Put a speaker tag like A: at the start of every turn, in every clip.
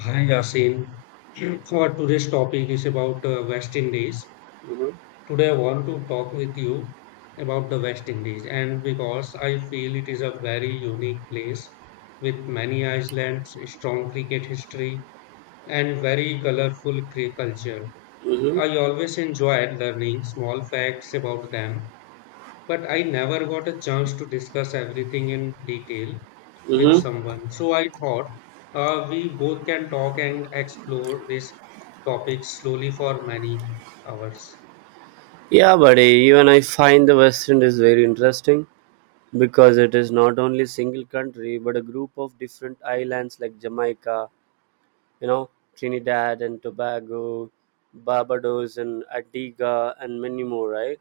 A: Hi Yasin. Our today's topic is about West Indies.
B: Mhm,
A: Today I want to talk with you about the West Indies, and because I feel it is a very unique place with many islands, strong cricket history, and very colorful culture.
B: mhm,
A: I always enjoyed learning small facts about them but I never got a chance to discuss everything in detail with
B: mhm.
A: someone. So I thought we both can talk and explore this topic slowly for many hours.
B: Yeah, buddy, even I find the West End is very interesting because it is not only single country but a group of different islands like Jamaica, you know, Trinidad and Tobago, Barbados and Antigua and many more, right?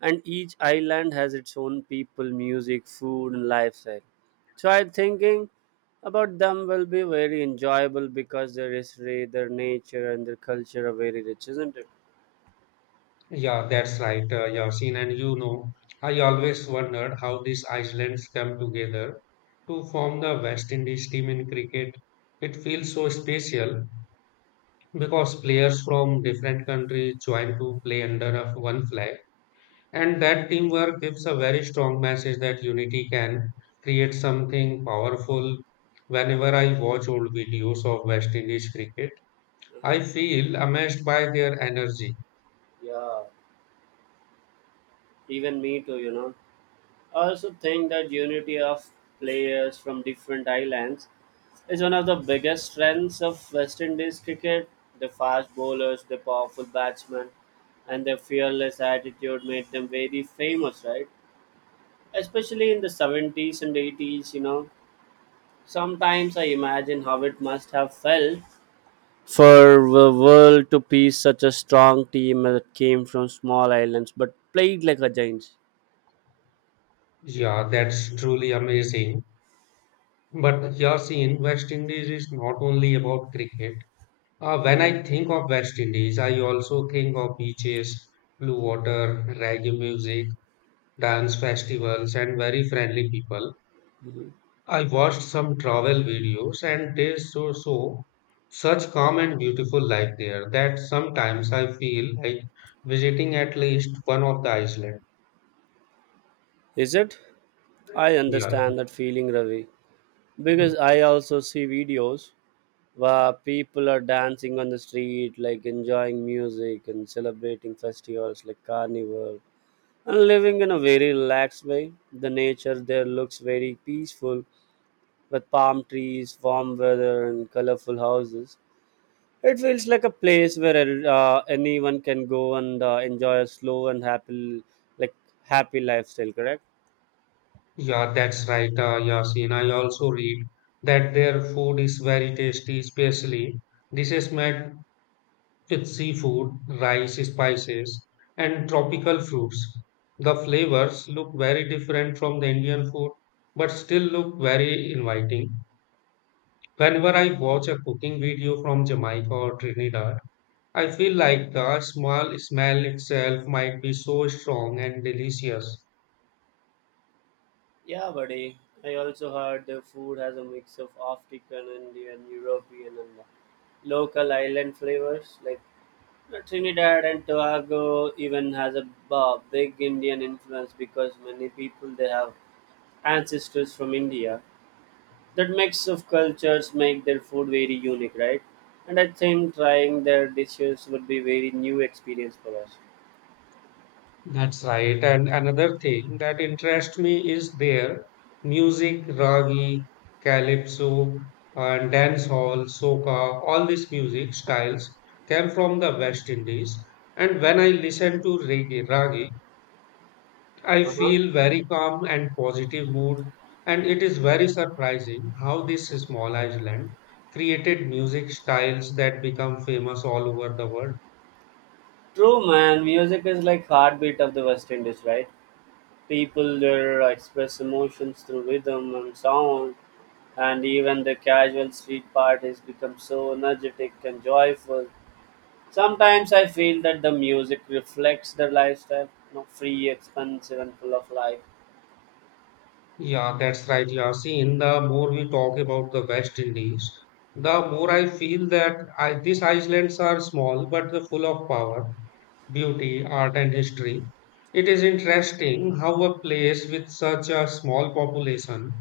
B: And each island has its own people, music, food and lifestyle. So I'm thinking about them will be very enjoyable because their history, their nature and their culture are very rich, isn't it?
A: Yeah, that's right, Yasin. And you know, I always wondered how these islands come together to form the West Indies team in cricket. It feels so special because players from different countries join to play under a one flag. And that teamwork gives a very strong message that unity can create something powerful. Whenever I watch old videos of West Indies cricket, I
B: Mhm.
A: feel amazed by their energy.
B: Yeah, even me too, you know. I also think that unity of players from different islands is one of the biggest strengths of West Indies cricket. The fast bowlers, the powerful batsmen, and their fearless attitude made them very famous, right? Especially in the 70s and 80s, you know. Sometimes I imagine how it must have felt for the world to piece such a strong team that came from small islands but played like a giant.
A: Yeah, that's truly amazing. But Yasin, West Indies is not only about cricket. When I think of West Indies, I also think of beaches, blue water, reggae music, dance festivals, and very friendly people. I watched some travel videos and they so such calm and beautiful life there that sometimes I feel like visiting at least one of the island.
B: Is it? I
A: Yeah,
B: understand that feeling, Ravi, because I also see videos where people are dancing on the street, like enjoying music and celebrating festivals like Carnival, and living in a very relaxed way. The nature there looks very peaceful with palm trees, warm weather, and colorful houses. It feels like a place where anyone can go and enjoy a slow and happy, like happy lifestyle. Correct?
A: yeah, that's right. Yasin, I also read that their food is very tasty, especially dishes made with seafood, rice, spices, and tropical fruits. The flavors look very different from the Indian food, but still look very inviting. Whenever I watch a cooking video from Jamaica or Trinidad, I feel like the small smell itself might be so strong and delicious.
B: Yeah, buddy. I also heard the food has a mix of African, Indian, European, and local island flavors. Like Trinidad and Tobago even has a big Indian influence because many people they have ancestors from India. That mix of cultures make their food very unique, right? And I think trying their dishes would be very new experience for us.
A: That's right. And another thing that interests me is their music, ragi, calypso, and dancehall, soca. All these music styles came from the West Indies. And when I listen to reggae, ragi, I
B: Uh-huh.
A: feel very calm and positive mood, and it is very surprising how this small island created music styles that become famous all over the world.
B: True, man. Music is like heartbeat of the West Indies, right? People there express emotions through rhythm and sound, and even the casual street parties become so energetic and joyful. Sometimes I feel that the music reflects their lifestyle, you know, free, expensive, and full of life.
A: Yeah, that's right, Yasin. The more we talk about the West Indies, the more I feel that these islands are small but they're full of power, beauty, art, and history. It is interesting how a place with such a small population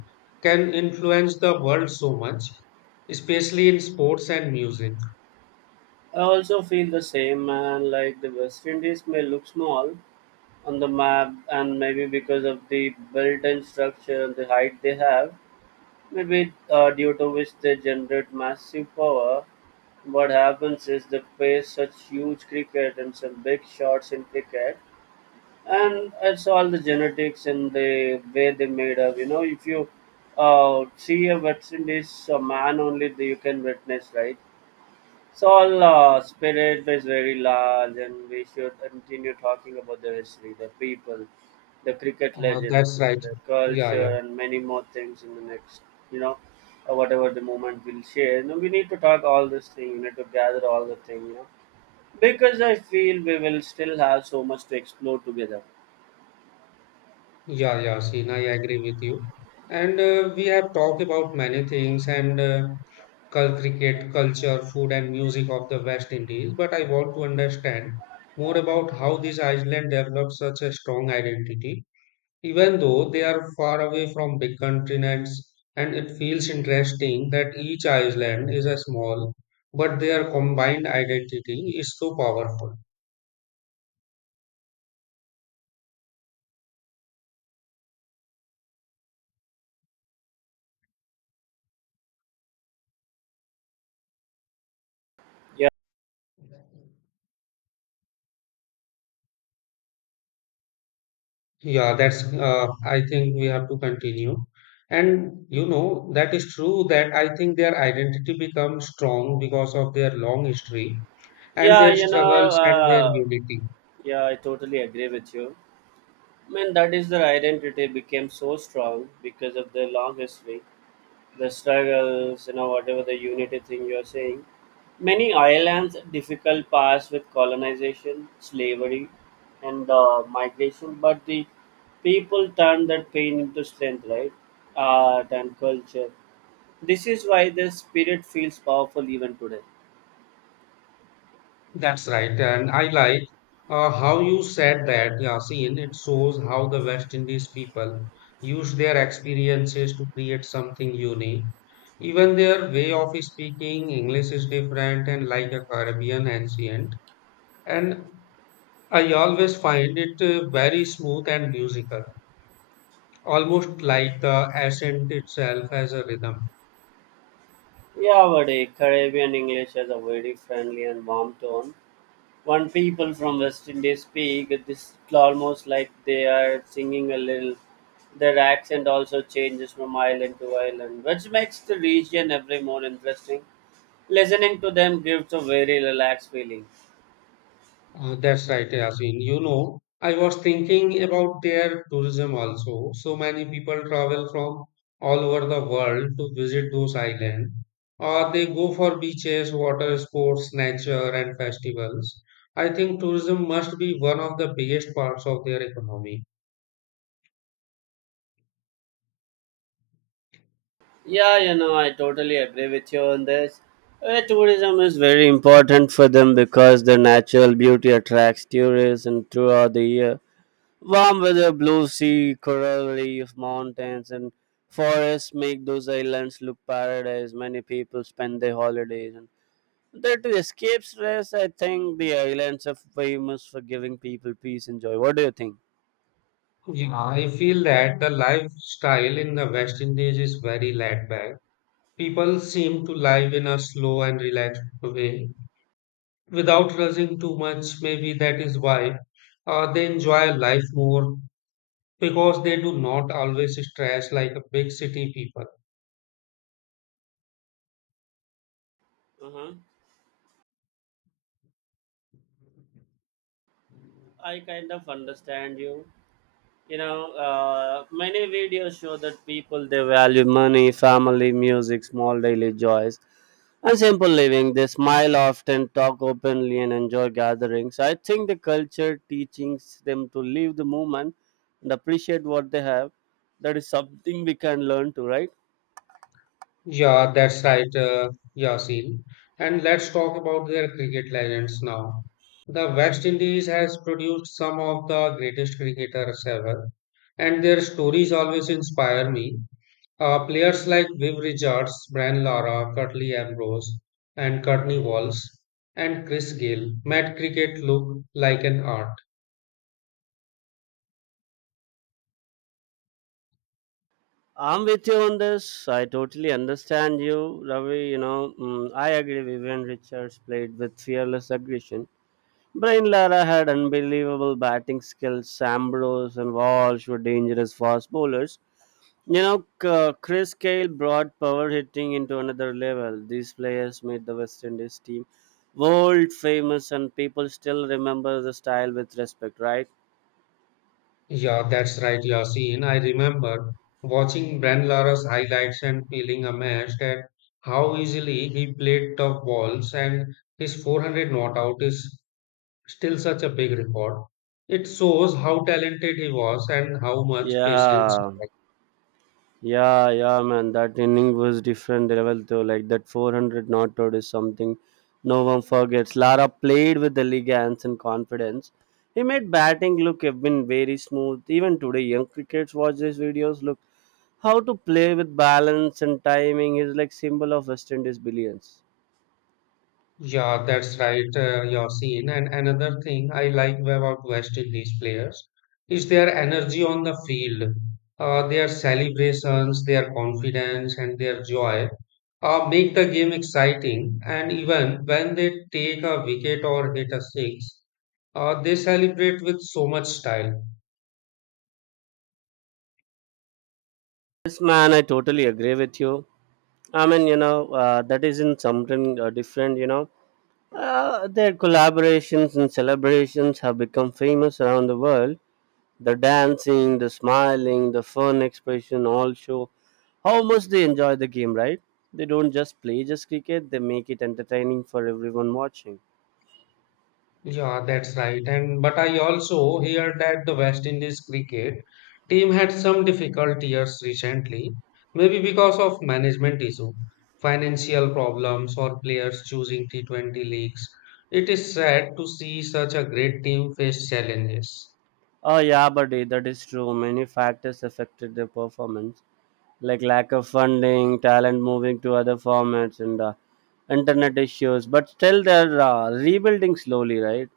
A: can influence the world so much, especially in sports and music.
B: I also feel the same, and like the West Indies may look small on the map, and maybe because of the built in structure and the height they have, maybe due to which they generate massive power. What happens is they play such huge cricket and some big shots in cricket, and it's all the genetics and the way they made up. You know, if you see a West Indies man only, that you can witness, right? So Allah spirit is very large and we should continue talking about the history, the people, the cricket legends,
A: That's
B: and
A: right.
B: the
A: Yeah, yeah.
B: culture and many more things in the next, you know, whatever the moment will share. You know, we need to talk all this thing, we need to gather all the thing, you know, because I feel we will still have so much to explore together.
A: Yeah, yeah, Sina, I agree with you. And we have talked about many things and cricket, culture, food, and music of the West Indies, but I want to understand more about how this island developed such a strong identity even though they are far away from big continents, and it feels interesting that each island is a small, but their combined identity is so powerful.
B: Yeah.
A: Yeah, that's, I think we have to continue. And you know, that is true that I think their identity becomes strong because of their long history and
B: Yeah,
A: their
B: you know,
A: struggles and their unity.
B: yeah, I totally agree with you. That is their identity became so strong because of their long history. The struggles, you know, whatever the unity thing you're saying. Many islands difficult paths with colonization, slavery, and migration, but the people turn that pain into strength, right? Art and culture. This is why the spirit feels powerful even today.
A: That's right. And I like how you said that, Yasin. It shows how the West Indies people use their experiences to create something unique. Even their way of speaking English is different and like a Caribbean ancient. And I always find it very smooth and musical, almost like the accent itself has a rhythm.
B: Yeah, but a Caribbean English has a very friendly and warm tone. When people from West Indies speak, it's almost like they are singing a little. Their accent also changes from island to island, which makes the region every more interesting. Listening to them gives a very relaxed feeling.
A: That's right, Yasin. You know, I was thinking about their tourism also. So many people travel from all over the world to visit those islands. Or they go for beaches, water sports, nature, and festivals. I think tourism must be one of the biggest parts of their economy.
B: Yeah, you know, I totally agree with you on this. Tourism is very important for them because their natural beauty attracts tourists and throughout the year. Warm weather, blue sea, coral reef, mountains, and forests make those islands look paradise. Many people spend their holidays and there to escape stress. I think the islands are famous for giving people peace and joy. What do you think?
A: Yeah, I feel that the lifestyle in the West Indies is very laid back. People seem to live in a slow and relaxed way without rushing too much. Maybe that is why they enjoy life more because they do not always stress like a big city people.
B: Uh-huh. I kind of understand you. You know many videos show that people they value money family music small daily joys and simple living they smile often talk openly and enjoy gatherings I think the culture teaches them to live the moment and appreciate what they have that is something we can learn to right
A: Yeah, that's right, Yasin. And let's talk about their cricket legends now. The West Indies has produced some of the greatest cricketers ever, and their stories always inspire me. Players like Viv Richards, Bran Lara, Curtly Ambrose, and Courtney Walsh, and Chris Gayle made cricket look like an art.
B: I'm with you on this I totally understand you Ravi you know I agree Vivian Richards played with fearless aggression Brian Lara had unbelievable batting skills. Ambrose and Walsh were dangerous fast bowlers. You know, Chris Gayle brought power hitting into another level. These players made the West Indies team world famous, and people still remember the style with respect, right?
A: Yeah, that's right, Yasin. I remember watching Bran Lara's highlights and feeling amazed at how easily he played tough balls, and his 400 not out is still such a big record. It shows how talented he was and how much patience he.
B: Yeah. Yeah, yeah, man. That inning was different level though. Like that 400 not out is something no one forgets. Lara played with elegance and confidence. He made batting look have been very smooth. Even today, young crickets watch these videos. Look how to play with balance and timing is like symbol of West Indies brilliance.
A: Yeah, that's right, Yasin. And another thing I like about West Indies players is their energy on the field, their celebrations, their confidence, and their joy make the game exciting. And even when they take a wicket or hit a six, they celebrate with so much style.
B: Yes, man, I totally agree with you. I mean, that is in something different. You know, their collaborations and celebrations have become famous around the world. The dancing, the smiling, the fun expression all show how much they enjoy the game, right? They don't just play just cricket, they make it entertaining for everyone watching.
A: Yeah, that's right. And but I also heard that the West Indies cricket team had some difficult years recently, maybe because of management issue, financial problems, or players choosing T20 leagues. It is sad to see such a great team face challenges.
B: Oh yeah, but that is true. Many factors affected their performance, like lack of funding, talent moving to other formats, and internet issues. But still, they're rebuilding slowly, right?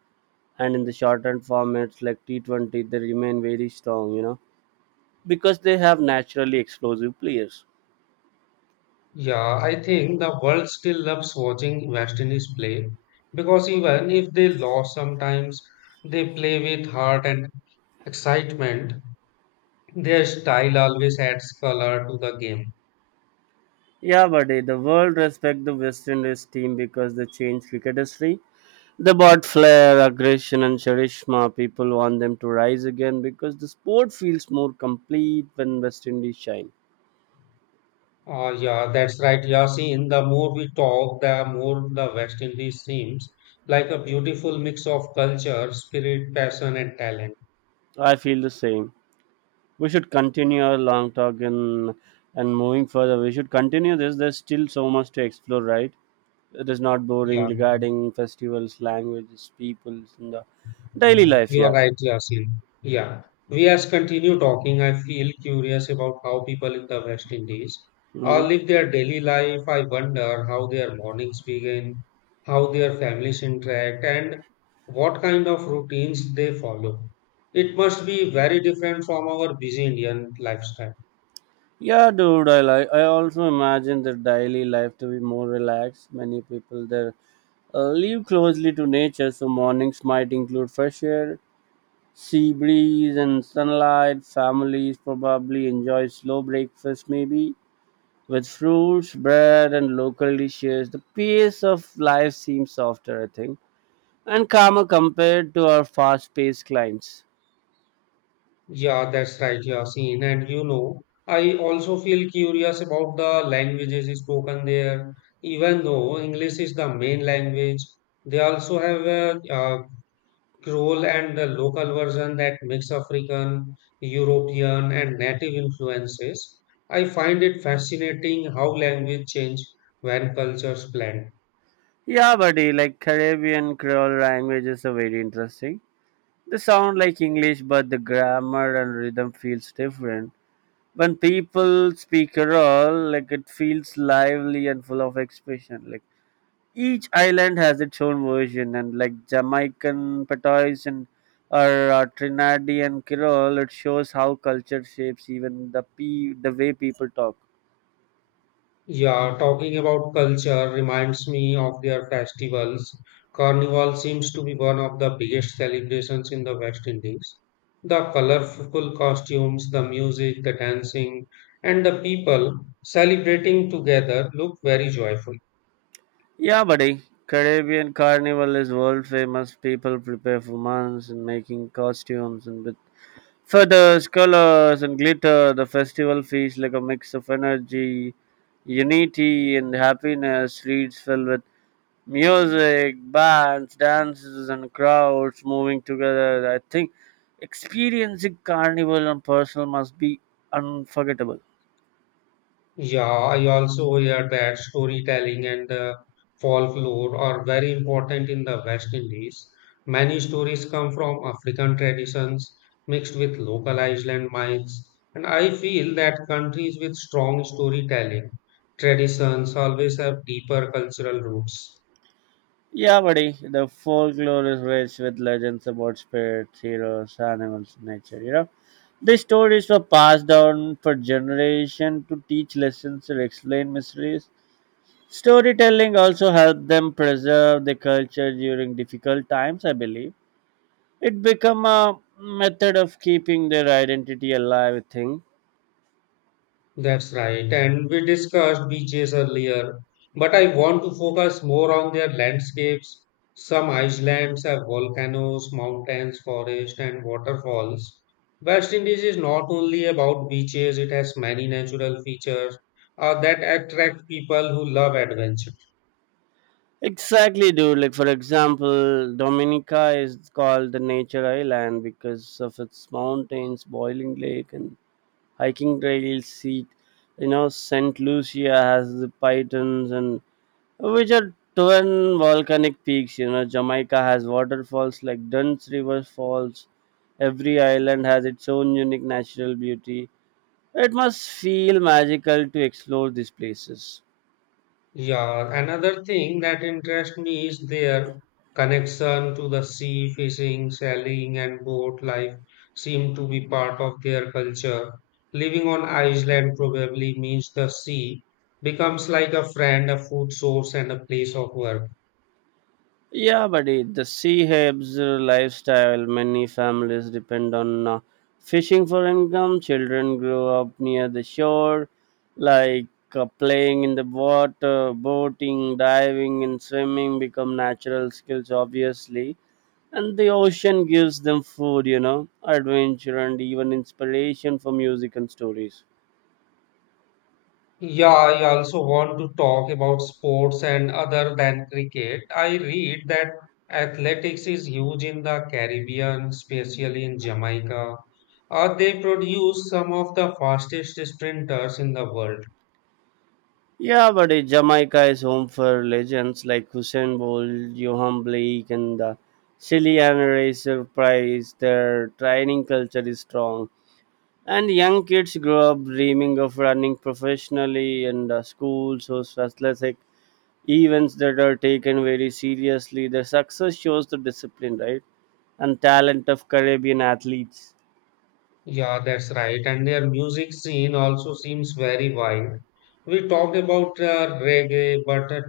B: And in the shortened formats like T 20, they remain very strong, you know, because they have naturally explosive players.
A: Yeah, I think the world still loves watching West Indies play because even if they lose sometimes, they play with heart and excitement. Their style always adds color to the game.
B: Yeah, buddy. The world respect the West Indies team because they changed cricket history. They brought flair, aggression, and charisma. People want them to rise again because the sport feels more complete when West Indies shine.
A: Yeah, that's right. Yeah, see, in the more we talk, the more the West Indies seems like a beautiful mix of culture, spirit, passion, and talent.
B: I feel the same. We should continue our long talk and moving further. We should continue this. There's still so much to explore, right? It is not boring
A: Yeah.
B: regarding festivals, languages, peoples, and the daily life.
A: You are
B: Yeah.
A: right, Yasin. Yeah. Yeah. We as continue talking, I feel curious about how people in the West Indies
B: Mm-hmm.
A: live their daily life. I wonder how their mornings begin, how their families interact, and what kind of routines they follow. It must be very different from our busy Indian lifestyle.
B: Yeah, dude, I like. I also imagine their daily life to be more relaxed. Many people there live closely to nature, so mornings might include fresh air, sea breeze, and sunlight. Families probably enjoy slow breakfast, maybe with fruits, bread, and local dishes. The pace of life seems softer, I think, and calmer compared to our fast-paced climes.
A: Yeah, that's right, Yasin. And you know, I also feel curious about the languages spoken there. Even though English is the main language, they also have a, Creole and the local version that mix African, European, and native influences. I find it fascinating how language change when cultures blend.
B: Yeah, buddy, like Caribbean Creole language is a very interesting. They sound like English, but the grammar and rhythm feels different. When people speak Kerala, like it feels lively and full of expression. Like each island has its own version, and like Jamaican Patois and or Trinadian Kerala, it shows how culture shapes even the way people talk.
A: Yeah, talking about culture reminds me of their festivals. Carnival seems to be one of the biggest celebrations in the West Indies. The colorful costumes, the music, the dancing, and the people celebrating together look very joyful.
B: Yeah, buddy. Caribbean Carnival is world famous. People prepare for months and making costumes and with feathers, colors and glitter, the festival feels like a mix of energy, unity, and happiness. Streets filled with music, bands, dances, and crowds moving together. I think experiencing carnival in person must be unforgettable.
A: Yeah, I also hear that storytelling and the folklore are very important in the West Indies. Many stories come from African traditions mixed with local Iceland myths, and I feel that countries with strong storytelling traditions always have deeper cultural roots.
B: Yeah, buddy. The folklore is rich with legends about spirits, heroes, animals, nature. You know, these stories were passed down for generation to teach lessons or explain mysteries. Storytelling also helped them preserve the culture during difficult times, I believe. It became a method of keeping their identity alive, I think.
A: That's right. And we discussed beaches earlier, but I want to focus more on their landscapes. Some islands have volcanoes, mountains, forests, and waterfalls. West Indies is not only about beaches, it has many natural features that attract people who love adventure.
B: Exactly, dude. Like, for example, Dominica is called the nature island because of its mountains, boiling lake, and hiking trails. Seat, you know, Saint Lucia has the pythons and which are twin volcanic peaks. You know, Jamaica has waterfalls like Dunn's River Falls. Every island has its own unique natural beauty. It must feel magical to explore these places.
A: Yeah, another thing that interests me is their connection to the sea, fishing, sailing, and boat life seem to be part of their culture. Living on Iceland probably means the sea becomes like a friend, a food source, and a place of work.
B: Yeah, buddy. The sea helps lifestyle. Many families depend on fishing for income. Children grow up near the shore, like playing in the water, boating, diving, and swimming become natural skills, obviously. And the ocean gives them food, you know, adventure, and even inspiration for music and stories.
A: Yeah, I also want to talk about sports and other than cricket. I read that athletics is huge in the Caribbean, especially in Jamaica. They produce some of the fastest sprinters in the world.
B: Yeah, but it, Jamaica is home for legends like Hussein Bolt, Johan Blake, and the Chilean Racer Prize. Their training culture is strong, and young kids grow up dreaming of running professionally. And the schools host athletic events that are taken very seriously. Their success shows the discipline, right, and talent of Caribbean athletes.
A: Yeah, that's right. And their music scene also seems very wide. We talked about reggae, but uh,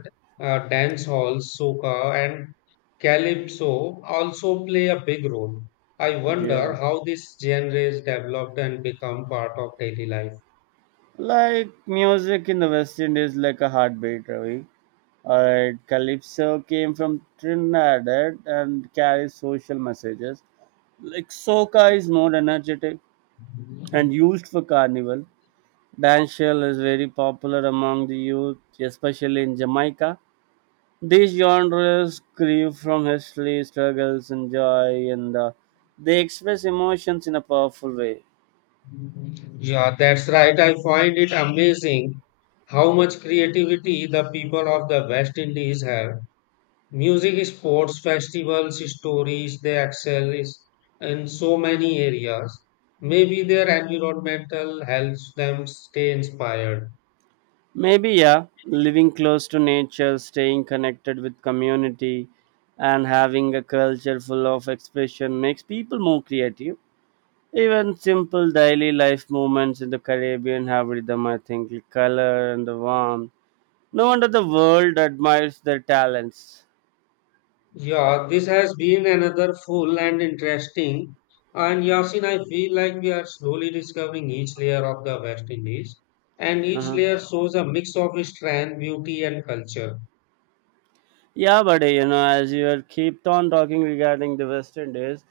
A: uh, dance halls, soca, and calypso also play a big role. I wonder
B: Yeah,
A: how this genre is developed and become part of daily life.
B: like music in the West Indies, like a heartbeat, Ravi. All right, Calypso came from Trinidad and carries social messages. Like soca is more energetic and used for carnival. Dancehall is very popular among the youth, especially in Jamaica. These genres grieve from history, struggles, and joy, and they express emotions in a powerful way.
A: Yeah, that's right. I find it amazing how much creativity the people of the West Indies have. Music, sports, festivals, stories, in so many areas. Maybe their environmental helps them stay inspired.
B: Maybe, yeah, living close to nature, staying connected with community, and having a culture full of expression makes people more creative. Even simple daily life movements in the Caribbean have rhythm, I think, the color and the warmth. No wonder the world admires their talents.
A: Yeah, this has been another full and interesting. And Yasin, I feel like we are slowly discovering each layer of the West Indies, and each
B: Uh-huh.
A: layer shows a mix of strength, beauty, and culture.
B: Yeah, but as you are keep on talking regarding the West Indies,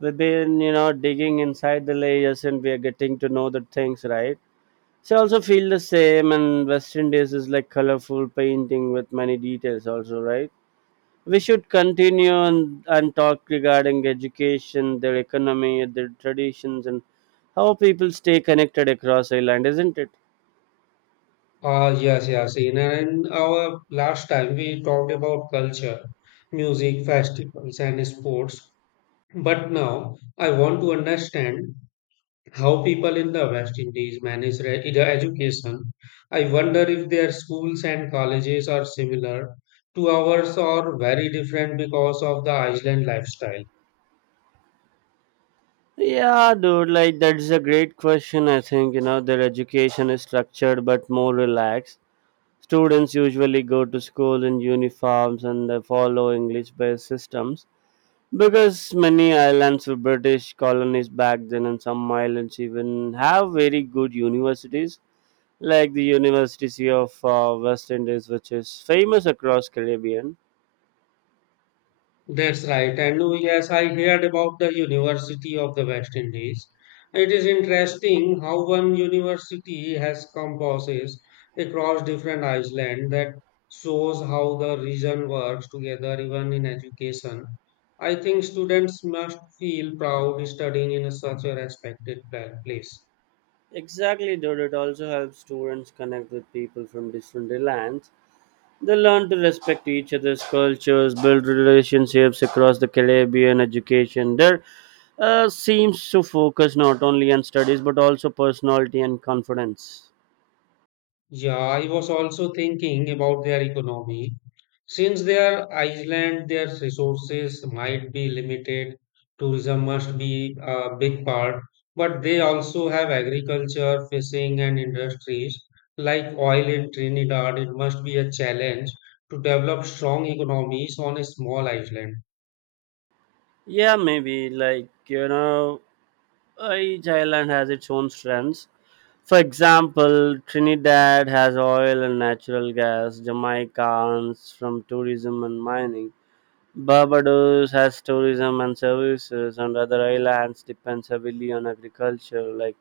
B: we've been, digging inside the layers and we are getting to know the things, right? So I also feel the same, and West Indies is like colorful painting with many details, also, right? We should continue and talk regarding education, their economy, their traditions, and how people stay connected across Ireland, isn't it?
A: Ah, yes, Yasin. And our last time we talked about culture, music, festivals, and sports. But now I want to understand how people in the West Indies manage their education. I wonder if their schools and colleges are similar to ours or very different because of the island lifestyle.
B: Yeah, dude, like that's a great question. I think, their education is structured but more relaxed. Students usually go to school in uniforms and they follow English based systems. Because many islands were British colonies back then, and some islands even have very good universities, like the University of West Indies, which is famous across Caribbean.
A: That's right. And oh, yes, I heard about the University of the West Indies. It is interesting how one university has campuses across different islands that shows how the region works together, even in education. I think students must feel proud studying in such a respected place.
B: Exactly, dude. It also helps students connect with people from different lands. They learn to respect each other's cultures, build relationships across the Caribbean. Education there seems to focus not only on studies but also personality and confidence.
A: Yeah, I was also thinking about their economy. Since they are Iceland, their resources might be limited. Tourism must be a big part, but they also have agriculture, fishing, and industries like oil in Trinidad. It must be a challenge to develop strong economies on a small island.
B: Yeah, maybe. Like, each island has its own strengths. For example, Trinidad has oil and natural gas, Jamaica earns from tourism and mining, Barbados has tourism and services, and other islands depends heavily on agriculture like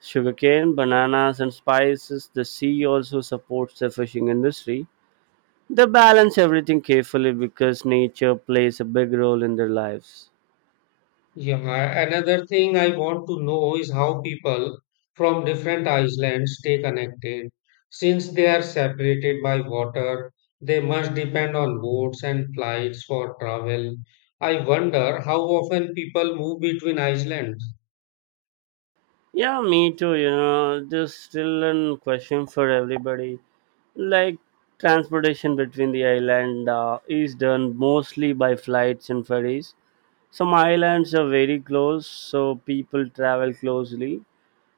B: sugarcane, bananas, and spices. The sea also supports the fishing industry. They balance everything carefully because nature plays a big role in their lives.
A: Yeah, another thing I want to know is how people from different islands stay connected. Since they are separated by water, they must depend on boats and flights for travel. I wonder how often people move between islands.
B: Yeah, me too. You know, there's still a question for everybody. Like, transportation between the island is done mostly by flights and ferries. Some islands are very close, so people travel closely,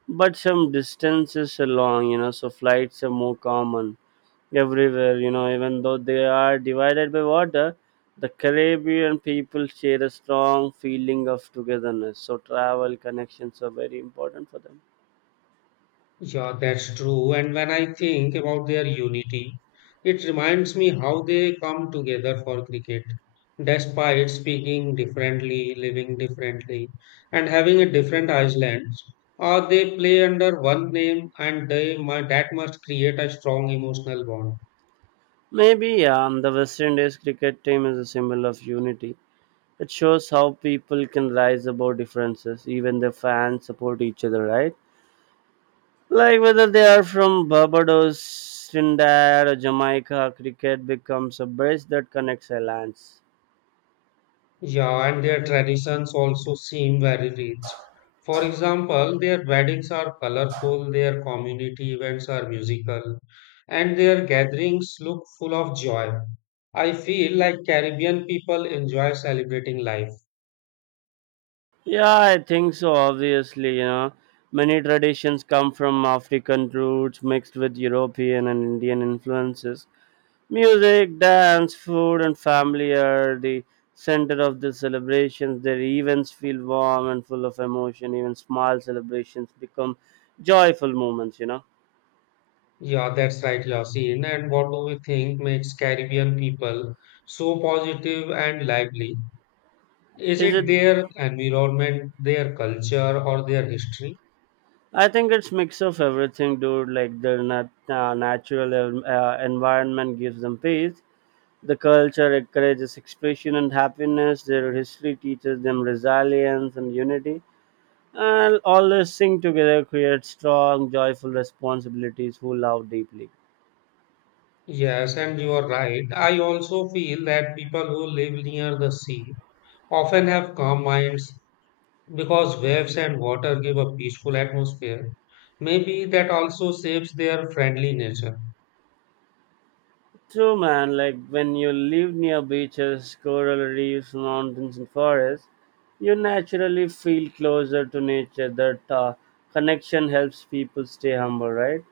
B: but some distances are long, so flights are more common everywhere, even though they are divided by water. The Caribbean people share a strong feeling of togetherness, so travel connections are very important for them.
A: Yeah, that's true. And when I think about their unity, it reminds me how they come together for cricket. Despite speaking differently, living differently, and having a different islands, or they play under one name, and they that must create a strong emotional bond.
B: Maybe, yeah, the West Indies cricket team is a symbol of unity. It shows how people can rise above differences, even the fans support each other, right? Like whether they are from Barbados, Trinidad, or Jamaica, cricket becomes a bridge that connects islands.
A: Yeah, and their traditions also seem very rich. For example, their weddings are colorful, their community events are musical, and their gatherings look full of joy. I feel like Caribbean people enjoy celebrating life.
B: Yeah, I think so, obviously, you know. Many traditions come from African roots mixed with European and Indian influences. Music, dance, food, and family are the center of the celebrations. Their events feel warm and full of emotion. Even small celebrations become joyful moments.
A: Yeah, that's right, Yasin. And what do we think makes Caribbean people so positive and lively? Is
B: Is it?
A: it their environment, their culture, or their history?
B: I think it's mix of everything, dude. Like their natural environment gives them peace. The culture encourages expression and happiness. Their history teaches them resilience and unity. And all this sing together creates strong, joyful responsibilities who love deeply.
A: Yes, and you are right. I also feel that people who live near the sea often have calm minds because waves and water give a peaceful atmosphere. Maybe that also saves their friendly nature.
B: True, man. Like when you live near beaches, coral reefs, mountains, and forests, you naturally feel closer to nature. That connection helps people stay humble, right?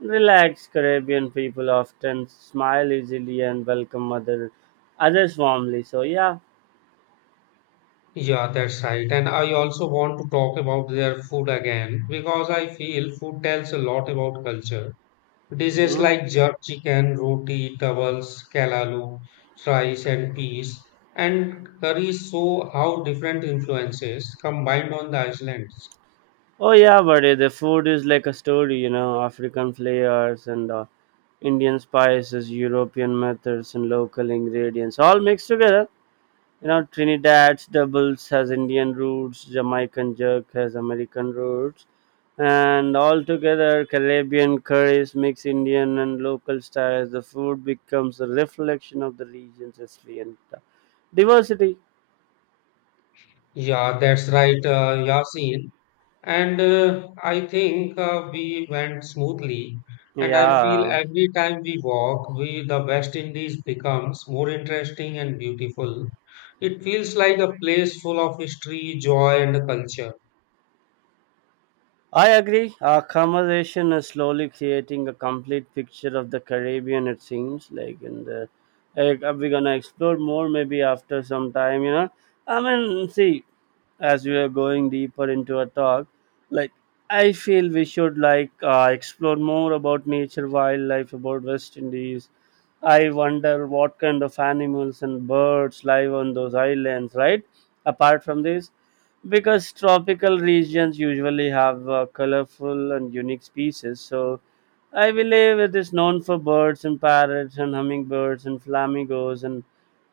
B: Relaxed Caribbean people often smile easily and welcome others warmly. So yeah.
A: Yeah, that's right. And I also want to talk about their food again because I feel food tells a lot about culture. Dishes
B: Hmm.
A: like jerk chicken, roti, towels, kalalu, rice and peas, and curries show how different influences combined on the islands.
B: Oh yeah, buddy. The food is like a story, you know. African flavors and Indian spices, European methods, and local ingredients all mixed together. You know, Trinidad's doubles has Indian roots, Jamaican jerk has American roots, and altogether Caribbean curries mix Indian and local styles. The food becomes a reflection of the region's history and diversity.
A: Yeah, that's right, Yasin. And I think we went smoothly. And I feel
B: Yeah.
A: every time we walk, we the West Indies becomes more interesting and beautiful. It feels like a place full of history, joy, and culture.
B: I agree. Our conversation is slowly creating a complete picture of the Caribbean. It seems like, we're gonna explore more maybe after some time. See, as we are going deeper into a talk, like I feel we should explore more about nature, wildlife, about West Indies. I wonder what kind of animals and birds live on those islands, right? Apart from this, because tropical regions usually have colorful and unique species, so I believe it is known for birds and parrots and hummingbirds and flamingos and,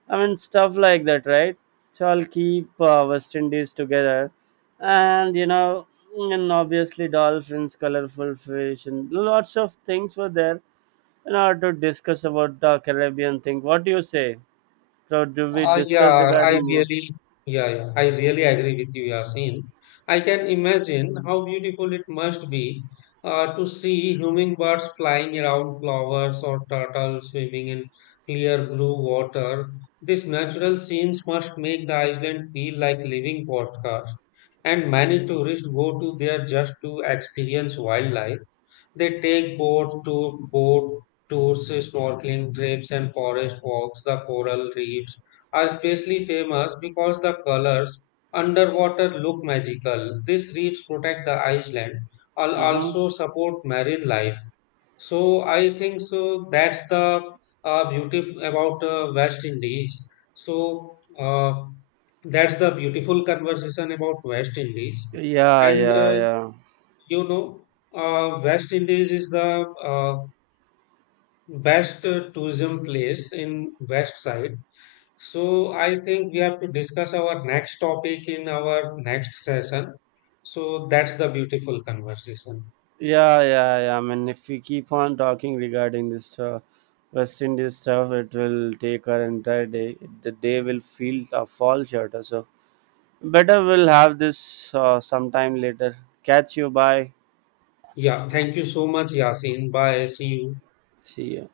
B: I mean, stuff like that, right? So I'll keep West Indies together, and you know and obviously dolphins, colorful fish, and lots of things were there, in order to discuss about the Caribbean thing. What do you say? So do we
A: Uh,
B: discuss
A: yeah, I
B: regarding more?
A: really, yeah, I really agree with you, Yasin. I can imagine how beautiful it must be to see hummingbirds flying around flowers or turtles swimming in clear blue water. These natural scenes must make the island feel like living postcards, and many tourists go to there just to experience wildlife. They take boat tours, snorkeling trips, and forest walks. The coral reefs are especially famous because the colors underwater look magical. These reefs protect the island and
B: Mm-hmm.
A: also support marine life. So I think so that's the beauty about West Indies. So that's the beautiful conversation about West Indies.
B: Yeah,
A: And
B: yeah, yeah.
A: you know, West Indies is the best tourism place in West Side. So I think we have to discuss our next topic in our next session. So that's the beautiful conversation.
B: Yeah, yeah, yeah. I mean, if we keep on talking regarding this West Indies stuff, it will take our entire day. The day will feel a fall shorter. So, better we'll have this sometime later. Catch you. Bye.
A: Yeah, thank you so much, Yasin. Bye. See you.
B: See you.